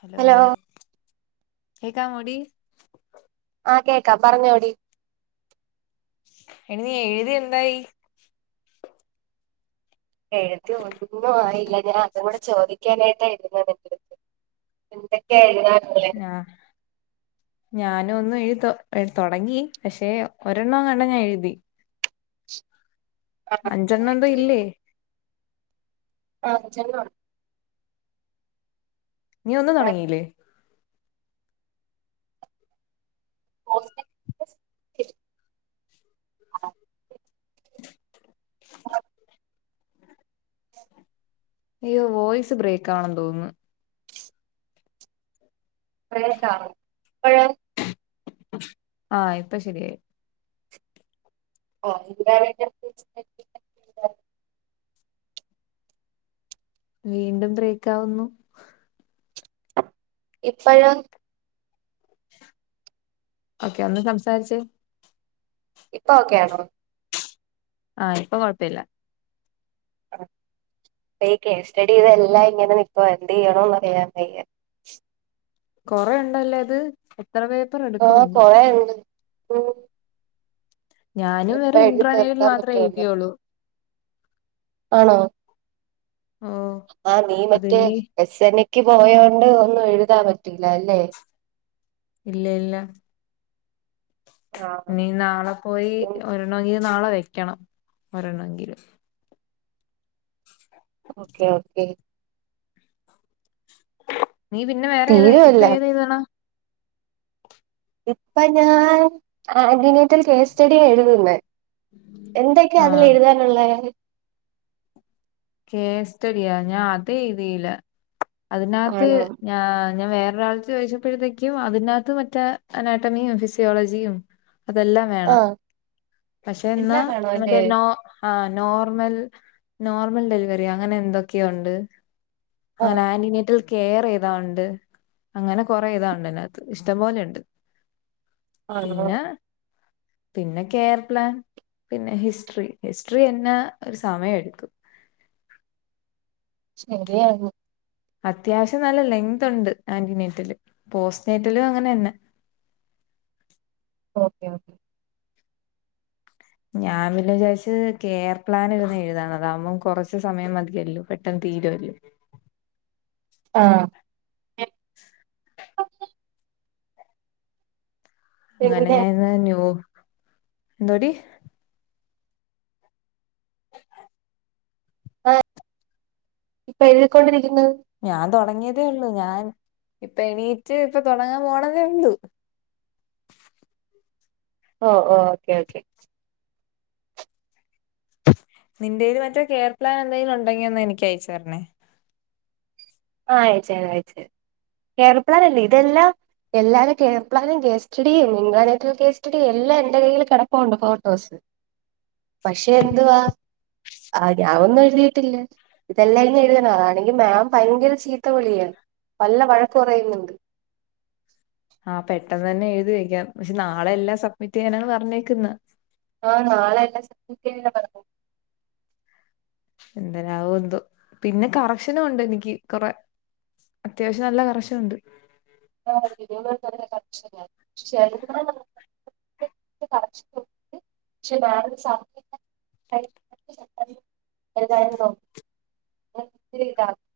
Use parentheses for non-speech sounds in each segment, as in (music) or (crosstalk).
Hello ഹ കേക്കാ മോടി ആഹ് കേക്കാ പറഞ്ഞോടി എടി നീഎഴുതിയന്തായി. എഴുതി ഒന്നും ആയില്ല ഞാൻ അതും കൂടെ ചോദിക്കാനായിട്ടായിരുന്നത് എന്തൊക്കെ എഴതാൻ്റല്ല്യേ ഞാനുയൊന്നു എഴുത തൊടങ്ങി പക്ഷെ ഒരെണ്ണം എങ്ങാണ്ടോ ഞാൻഎഴുതി ആ അഞ്ചണ്ണന്തൊ ഇല്ലേ അഞ്ചണ്ണം നീ ഒന്നും പിന്നെ തുടങ്ങീല്ലേ ഹോസ്പിറ്റൽ (unintelligible) യ്യോ വോയിസ് ബ്രേക്കാണെന്ന് തോന്നുന്നു പ്രേതാണോ ഇപ്പഴോ ആഹ് ഇപ്പശരിയായി ഓഫ് ഇതാരാ ഇതിൻ്റകത്ത് വെച്ചത് വീണ്ടും ബ്രേക്കാവുന്നു ഇപ്പഴോ ഒക്കെ അന്ന സംസാരിച്ചേ ഇപ്പം ഓക്കെണോ ആഹ് ഇപ്പം കുഴപ്പില്ല പ്പ ഈ കേസ് സ്റ്റഡിതെല്ലാം ഇങ്ങനെ നിക്കുവാ എന്ത്യ്യണോന്ന്അറിയൻ വയ്യ കൊറെേണ്ടല്ലേത് എത്ര പേ ആഹ് കൊറേ ഉണ്ട് ഞാനും എപ്പ വെറു എഴുതി ഇട്രാനൈൽ തീർക്കാൻ പറ്റുവല്ലോ മാത്രെഴുതിയോളു ആണോ ഓ ആഹ് അത് നിമറ്റേ ഇനി എസ് എൻ എക്ക് പോയോണ്ടൊന്നും എഴുതാൻ പറ്റില്ലാല്ലേ ഇല്ല ഇല്ലാ ആഹ് ഇനി നാളെ പോയി ഒരൊണ്ണെങ്കിലും നാളെ വെക്കണം ഒരൊണ്ണങ്കിലും ഓക്കെ ഓക്കേ നീ പിന്നെ വേറെ ഏതാ ഇപ്പൊ തീരുവല്ല ഏതെയ്തണം ഇപ്പൊ ഞാൻ ആന്റിനീറ്റിൽ കേസ്റ്റഡി എഴുതുന്നേ ആ എന്തൊക്കെയതിലെഴുതാനുള്ളേ കേസ്റ്റടിയാ ഞാൻ അതേയ്തീല അതിനകത്ത് ആണോ ഞാ ഞാൻ വേറൊരാൾ ചോദിച്ചപ്പോഴത്തേക്കും അതിനകത്ത് മറ്റേ അനാറ്റമിയും ഫിസിയോളജിയും അതെല്ലാം വേണം ആഹ് പക്ഷെ എന്ന എല്ലാം വേണോ നിനക്ക് അല്ലേ നോ ആ നോർമൽ നോർമൽ ഡെലിവറി യങ്ങനെന്തൊക്കെയോയുണ്ട് ആഹ് അങ്ങനെ ആന്റിനറ്റിൽ കേർയെഴുതാണ്ട് അങ്ങനെ കൊറെഴുതാനുണ്ടതിനകത്ത് ഇഷ്ടംപോലൊണ്ട് ആണോ പിന്നെ പിന്നെ കെയർപ്ലാൻ പിന്നെ ഹിസ്ട്രീ ഹിസ്ട്രീ എന്ന ഒരു സമയെടുക്കും ശെരിയാകും അത്യാവശ്യം നല്ല ലെങ്ത്ണ്ട് ആന്റിനെറ്റല് പോസ്നെറ്റലും അങ്ങനന്നെ ഓക്കെ ഓക്ക ഞാൻ പിന്നെ വിചാരിച്ച് കെയർ പ്ലാൻ ഇരുന്നഎഴുതാ അതാവുമ്പം കുറച്ചു സമയം മതിയല്ലോ പെട്ടെന്ന് തീരുവല്ലോ ആഹ് അങ്ങനെ പിന്നെ ഞാൻ ഇന്ന് ന്യൂ എന്താടി (inaudible) ആഹ് ഇപ്പൊഴുതിക്കൊണ്ടിരിക്കുന്നു ഞാൻ തുടങ്ങിയതേള്ളൂ ഞാൻ ഇപ്പ എണീറ്റ് ഇപ്പ തുടങ്ങാൻപോണതേയുള്ളു ഓഹ് ഓഹ് ഓക്കേ ഓക്കേ നിന്റെല് മറ്റേ കെയർ പ്ലാൻ എന്തേലും ഉണ്ടെങ്കി, ഒന്ന് എനക്ക് അയച്ച് തരണേ. ആഹ് അയച്ച് തരാം അയച്ച് തരാം കെയർപ്ലാൻ അല്ലേ ഇതെല്ലാം എല്ലാരേം കെയർപ്ലാനും കേസ്റ്റഡിയും ഇട്രാനെറ്റൽ കേസ്റ്റഡിയും എല്ലാം എന്റെ കയ്യിൽ കിടപ്പുണ്ട് ഫോട്ടോസ് പക്ഷെ എന്തുവാ ആ ഞാൻ ഒന്നും എഴുതിയിട്ടില്ല ഇതെല്ലായിനി എഴുതണം അതാണെങ്കിൽ മാം ഭയങ്കര ചീത്ത വിളിയാ നല്ല വഴക്കു പറയുന്നുണ്ട് ആഹ് പെട്ടെന്ന് തന്നെ എഴുതി വെക്കാം പക്ഷെ നാളെ എല്ലാം സബ്മിറ്റ് ചെയ്യാനാണ് പറഞ്ഞേക്കുന്നത് ആഹ് നാളെയെല്ലാം സബ്മിറ്റ് ചെയ്യണന്നാ പറ എന്തരാവോ എന്തോ പിന്നെ കറക്ഷനും ഉണ്ട് എനിക്ക് കൊറെ അത്യാവശ്യം നല്ല കറശനുണ്ട് (unintelligible) (unintelligible) (unintelligible)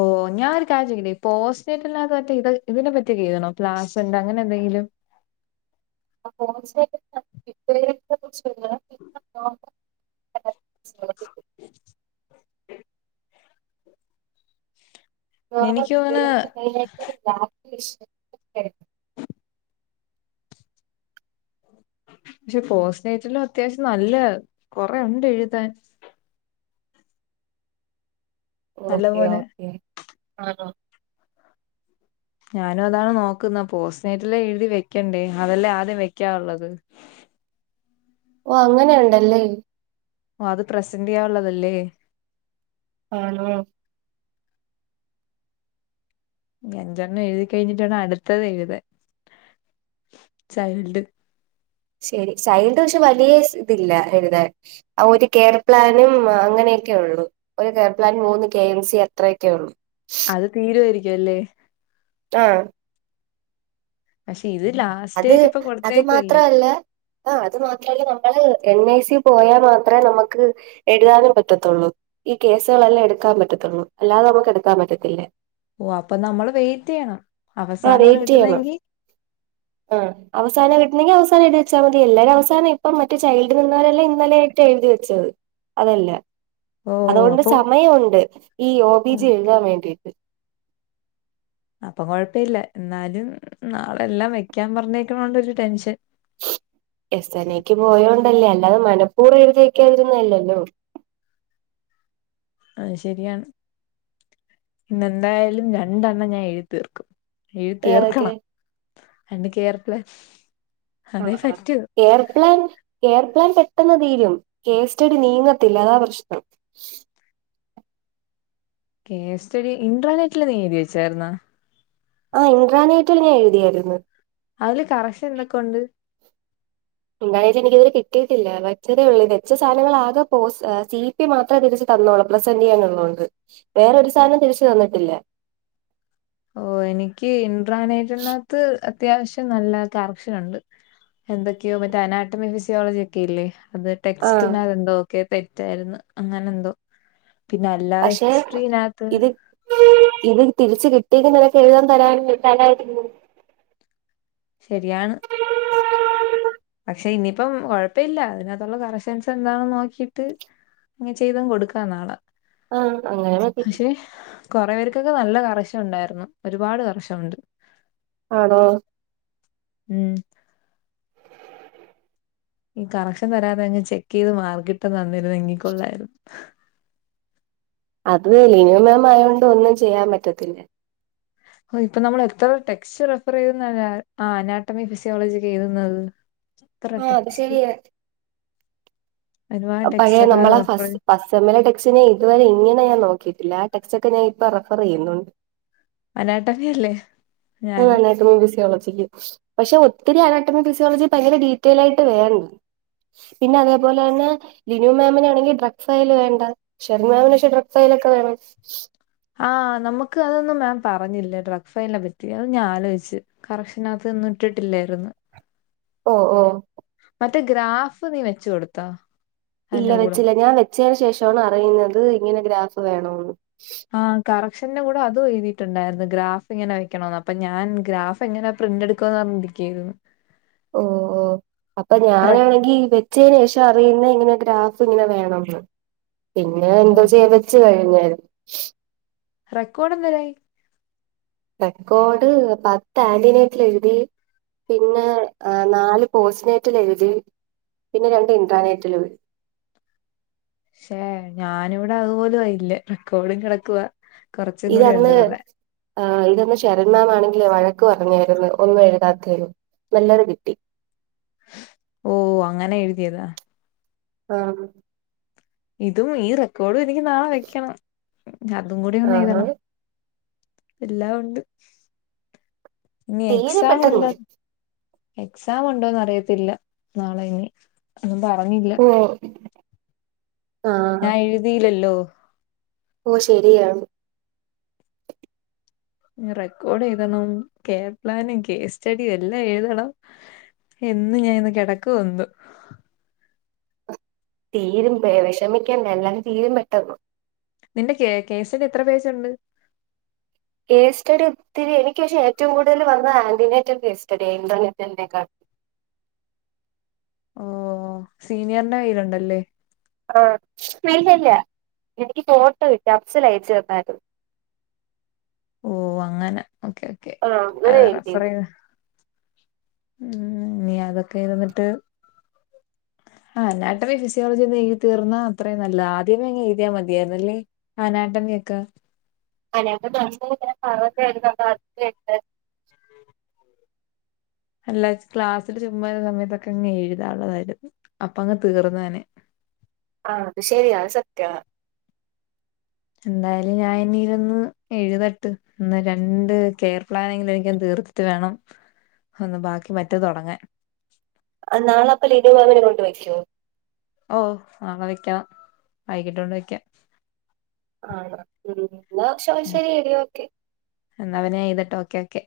ഓ ഞാനൊരു കാര്യം ചോദിക്കട്ടേ പോസ്റ്റിനേറ്റലിനകത്തെ മറ്റേ ഇത് ഇതിനെ പറ്റിയൊക്കെ എഴുതണോ പ്ലാസന്റാ അങ്ങനെ എന്തെങ്കിലും (unintelligible) (inaudible) എനിക്ക് തോന്നുന്നു (unintelligible) പക്ഷെ പോസ്റ്റ്നേറ്റിലും അത്യാവശ്യം നല്ല കൊറെേ ഉണ്ട് എഴുതാൻ ഓക്കെ നല്ലപോലെ ഓക്കേ ആഹ ഞാനും അതാണ് നോക്കുന്ന പോസ്റ്റ്നേറ്റല്ലാം എഴുതി വെക്കണ്ടേ അതല്ലേ ആദ്യം വെക്കാനുള്ളത് ഓ അങ്ങനെയ ഉണ്ടല്ലേ ഓ അത് പ്രസന്റ് ചെയ്യാനുള്ളതല്ലേ ആണോ അഞ്ചെണ്ണം എഴുതി കഴിഞ്ഞിട്ട് വേണം അടുത്തത് എഴുതാൻ ചൈൽഡ് ശരി ചൈൽഡ് പക്ഷേ വലിയ ഇതില്ല എഴുതാൻ ആ ഒരു കെയർ പ്ലാനും അങ്ങനെയൊക്കെ ഉള്ളു ഒരു കെയർപ്ലാന് മൂന്ന് കെ എം സി അത്രയൊക്കെ ഉള്ളു അത് തീരുവായിരിക്കും അല്ലേ ആഹ് പക്ഷെ ഇതിലാ അത് അത് മാത്രല്ലാ ആ അത് മാത്രല്ല നമ്മള് എൻ ഐ സി പോയാൽ മാത്രമേ നമുക്ക് എഴുതാനും പറ്റത്തുള്ളൂ ഈ കേസുകളെല്ലാം എടുക്കാൻ പറ്റത്തുള്ളൂ അല്ലാതെ നമുക്ക് എടുക്കാൻ പറ്റത്തില്ല ഓ അപ്പൊ നമ്മൾ വെയിറ്റ് ചെയ്യണം ആ അവസാനമാണ് വെയിറ്റ് ചെയ്യണം കിട്ടുന്നതെങ്കി ആഹ് അവസാനം കിട്ടുന്നെങ്കിൽ അവസാന എഴുതി വച്ചാൽ മതി എല്ലാരും അവസാനം ഇപ്പം മറ്റേ ചൈൽഡ് നിന്നവരെല്ലാം ഇന്നലെയായിട്ട് എഴുതി വെച്ചത് അതല്ല ഓ അതുകൊണ്ട് അപ്പൊ സമയമുണ്ട് ഈ ഓബിജി എഴുതാൻ വേണ്ടിട്ട് അപ്പം കൊഴപ്പവില്ല എന്നാലും നാളെയെല്ലാം വെക്കാൻ പറഞ്ഞേക്കണണ്ട് ഒരു ടെൻഷൻ.. എസ്സനേക്ക് പോയോണ്ടല്ലേ അല്ലാതെ മനപ്പൂർവം എഴുതി വെക്കാതിരുന്നതല്ലല്ലോ അത് ശരിയാണ് ഇന്നെന്തായാലും രണ്ടെണ്ണം ഞാൻ എഴുതി തീർക്കും എഴു ഏതൊക്കെ തീർക്കണം രണ്ട് കെയർ പ്ലാൻ അതേ ആഹ് ആഹ് പറ്റൂ കെയർപ്ലാൻ കെയർപ്ലാൻ പെട്ടെന്ന് തീരും കേസ്റ്റടി നീങ്ങത്തില്ല അതാ പ്രശ്നം കേസ്റ്റഡി ഇട്രാനെറ്റില് നീ എഴുതി വെച്ചായിരുന്ന ആ ഇൻട്രാനേറ്റിൽ ഞാൻ എഴുതിയായിരുന്നു അതില് കറശൻ എന്തൊക്കെ ഉണ്ട് എന്തായാലും എനിക്ക് ഇത് വരെ കിട്ടിയിട്ടില്ല വച്ചതേ ഉള്ളൂ വെച്ച സധനങ്ങളൊക്കെ ആകെ പോസ് മാത്രമേ തിരിച്ചു തന്നോളൂ പ്രസെന്റ് ചെയ്യാനള്ളതോണ്ട് വേറൊരു സാധനവും തിരിച്ചു തന്നിട്ടില്ല ഓ എനിക്ക് ഇൻട്രാനേറ്റിനകത്ത് അത്യാവശ്യം നല്ല കറക്ഷൻ ഉണ്ട് എന്തൊക്കെയോ മറ്റേ അനാട്ടമി ഫിസിയോളജി ഒക്കെ ഇല്ലേ അത് ആഹ് ടെക്സ്റ്റിനതെന്തോ ഒക്കെ തെറ്റായിരുന്നു അങ്ങനെന്തോ പഷേ ഇത് ഇത് തിരിച്ച് കിട്ടിയത് നിനക്ക് എഴുതാൻ തരായി തരായിരുന്നു ശരിയാണ് പക്ഷെ ഇനിയിപ്പം കൊഴപ്പില്ല അതിനകത്തുള്ള കറക്ഷൻസ് എന്താണെന്ന് നോക്കിട്ട് അങ്ങ് ചെയ്തങ്ങ് കൊടുക്കാന്നാളെ ആഹ് അങ്ങനെ മതി പക്ഷെ കൊറേ പേർക്കൊക്കെ നല്ല കറശനുണ്ടായിരുന്നു ഒരുപാട് കറശനുണ്ട് ആണോ ഉം ഈ കറക്ഷൻ തരാതെ അങ്ങ് ചെക്ക് ചെയ്ത് മാർക്കിട്ട് തന്നിരുന്നെങ്കി കൊള്ളാരുന്നു അത് ലിനിമാംമായൊണ്ട് ഒന്നും ചെയ്യാൻ പറ്റത്തില്ല. ഹോ ഇപ്പൊ നമ്മള് എത്ര ടെക്സ്റ്റ് റെഫർ ചെയ്തെന്നറിയാവോ ആ അനാട്ടമി ഫിസിയോളജി ഒക്കെ എഴുതുന്നത്. എത്ര ആഹ് അത് ടെക്സ്റ്റ് ശരിയാ ഒരുപാട് ടെക്സ്റ്റ് പഴയേ ഒക്കെ നമ്മളെ റെഫർ ഫസ് ഫസ് സെമ്മിലെ ടെക്സിനെ ഇതുവരെ ഇങ്ങനെ ഞാൻ നോക്കിയിട്ടില്ല ആ ടെക്സ്റ്റ് ഒക്കെ ഞാൻ ഇപ്പ റഫർ ചെയ്യുന്നൊ അനാട്ടമി അല്ലേ ആഹ് ഞാനും അനാട്ടമി ഫിസിയോളജിക്ക് പഷെ ഒത്തിരി അനാട്ടമി ഫിസിയോളജി ഭയങ്കര ഡീറ്റെയിൽ ആയിട്ട് വേണ് പിന്നെ അതേപോലെ തന്നെ ലിനു മാമിനാണെങ്കിൽ ഡ്രഗ് ഫയല് വേണ്ട ഷെറിൻമാമിന് പക്ഷെ ഡ്രക്ഫയലൊക്കെ വേണം. ആഹ് നമുക്ക് അതൊന്നും മാം പറഞ്ഞില്ല ഡ്രഗ് ഫൈലിനെ പറ്റി അത് ഞാൻ ആലോയിച്ച് കറഷനത്ത് ഇന്ന് ഇട്ടിട്ടില്ലായിരുന്ന് ഓഹ് ഓഹ് മറ്റേ ഗ്രാഫ് നീ വെച്ച് കൊടുത്തോ? ഇല്ല അതിന്റെ കൂടെ വെച്ചില്ല ഞാൻ വെച്ചേന് ശേഷാണ് അറിയുന്നത് ഇങ്ങനെ ഗ്രാഫ് വേണോന്ന് ആ കറക്ഷന്റെ കൂടെ അത് എഴുതിട്ടുണ്ടായിരുന്നു ഗ്രാഫ് ഇങ്ങനെ വെക്കണോന്ന് അപ്പൊ ഞാൻ ഗ്രാഫ് പ്പ എങ്ങനെ പ്രിന്റ് എടുക്കുവന്ന് പറഞ്ഞിരിക്കായിരുന്നു. ഓഹ് ഓഹ് അപ്പൊ റെക് ഞാനാണെങ്കി വെ ച്ചേന് ശേഷ അറിയുന്നെ ഇങ്ങനെ ഗ്രാഫ് ഇങ്ങനെ വേണംന്ന് പിന്നെ ഓ എന്തോചെയ്യാപ ച്ച് കഴിഞ്ഞാരു റെക്കോർഡ് എന്തെരായി? റെക്കോർഡ് പത്ത് ആന്റനേറ്റില് എഴുതി പിന്നെ നാല് പോസ്നെറ്റിൽ എഴുതി പിന്നെ രണ്ട് ഇന്ട്രാനെറ്റിലും എ പക്ഷേ ഞാനിവിടെ അതുപോലും ആയില്ല റെക്കോർഡും കെടക്കുവാ ഇതന്ന് ആഹ് ഇതന്ന് ഷെറിൻമാംണെങ്കിലേ വഴക്ക് പറഞ്ഞാരുന്നു ഒന്നും എഴുതാത്തതിന് നല്ലത് കിട്ടി ഓഹ് അങ്ങനെ എഴുതിയതാ ആഹ് ഇതും ഈ റെക്കോർഡും എനിക്ക് നാളെ വെക്കണം അതും കൂടി ഒന്ന് ആഹാ എഴുതണം എല്ലാ ഒണ്ട് ഇനി തീരെ എക്സാം ഉണ്ട പെട്ടെന്ന് എക്സാം ഉണ്ടോന്ന് അറിയത്തില്ല നാളെ ഇനി ഒന്നും പറഞ്ഞില്ല. ഓഹ് ഞാൻ എഴുതിയില്ലല്ലോ ഓഹ് ശരിയാണ് ഇനി റെക്കോർഡ് എഴുതണം കേർ പ്ലാനും കേസ്റ്റഡിയും എല്ലാം എഴുതണം. എന്ന് ഞാൻ ഇന്ന് കെടക്കുവോ എന്തോ തീരും പേ വെഷമിക്കണ്ട എല്ലാം തീരും പെട്ടെന്ന് നിന്റെ കേ കേസിന്റെ എത്ര പേജുണ്ട് കേസ് സ്റ്റഡിഒത്തിരി എനിക്ക് പക്ഷെ ഏറ്റവും കൂടുതൽ വന്ന ആന്റിനേറ്റ കേസ് സ്റ്റഡിആയിനു ഇന്റർനെറ്റിനേക്കാൾ ഓഹ് സീനിയർന്റെ കൈയിലുണ്ടല്ലേ ആഹ് പിന്നല്ലേ എനക്ക്ഫോട്ടോ കിട്ടിട് അപ്സൽ അയച്ചു തന്നാരുന്നു. ഓഹ് അങ്ങനെ ഓക്കെ ഓക്കെ ആഹ് അ അങ്ങനെ റഫർ എഴുതിയത് ചെയത് ഉം നീ അതൊക്കെ ഇരുന്നിട്ട് ആ് നാട്ടമി ഫിസോളജിന്ന് എഴുതി തീർന്നാ അത്രയും നല്ലത് ആദ്യമേ അങ്ങ ഴുതിയാൽ മതിയായിരുന്നല്ലേ. ആഹ് നാട്ടമിയൊക്ക അല്ലെ ന ഭഗ (unintelligible) അല്ലാ ക്ലാസ്സില് ചുമ്മാരുന്ന സമയത്തൊക്കെ ഇങ്ങ് എഴുതാനുള്ളതായിരുന്നു അപ്പ അങ്ങ് തീർന്ന തനെ ആഹ് അതു ശരിയാണ് സത്യ എന്തായാലും ഞാൻ ഇനിയിരുന്ന് എഴുതട്ട് ഇന്ന് രണ്ട് കെയർ പ്ലാനെങ്കില എനിക്ക തീർത്ത ട്ട് വേണം ഒന്ന് ബാക്കി മറ്റത് തുടങ്ങാൻ ആനാളെപ്പല ഇനവവനെ കൊണ്ട് വെക്കോ. ഓ നാളെ വെക്കാം വൈകിട്ട കൊണ്ട് വെക്കാം ആ ഹ് ഉ എന്ന പക്ഷോ ശരി എടിയ ക്കെ എന്ന പിന്നെ എയ്തട്ട് ഓക്കെ ഓക്കെ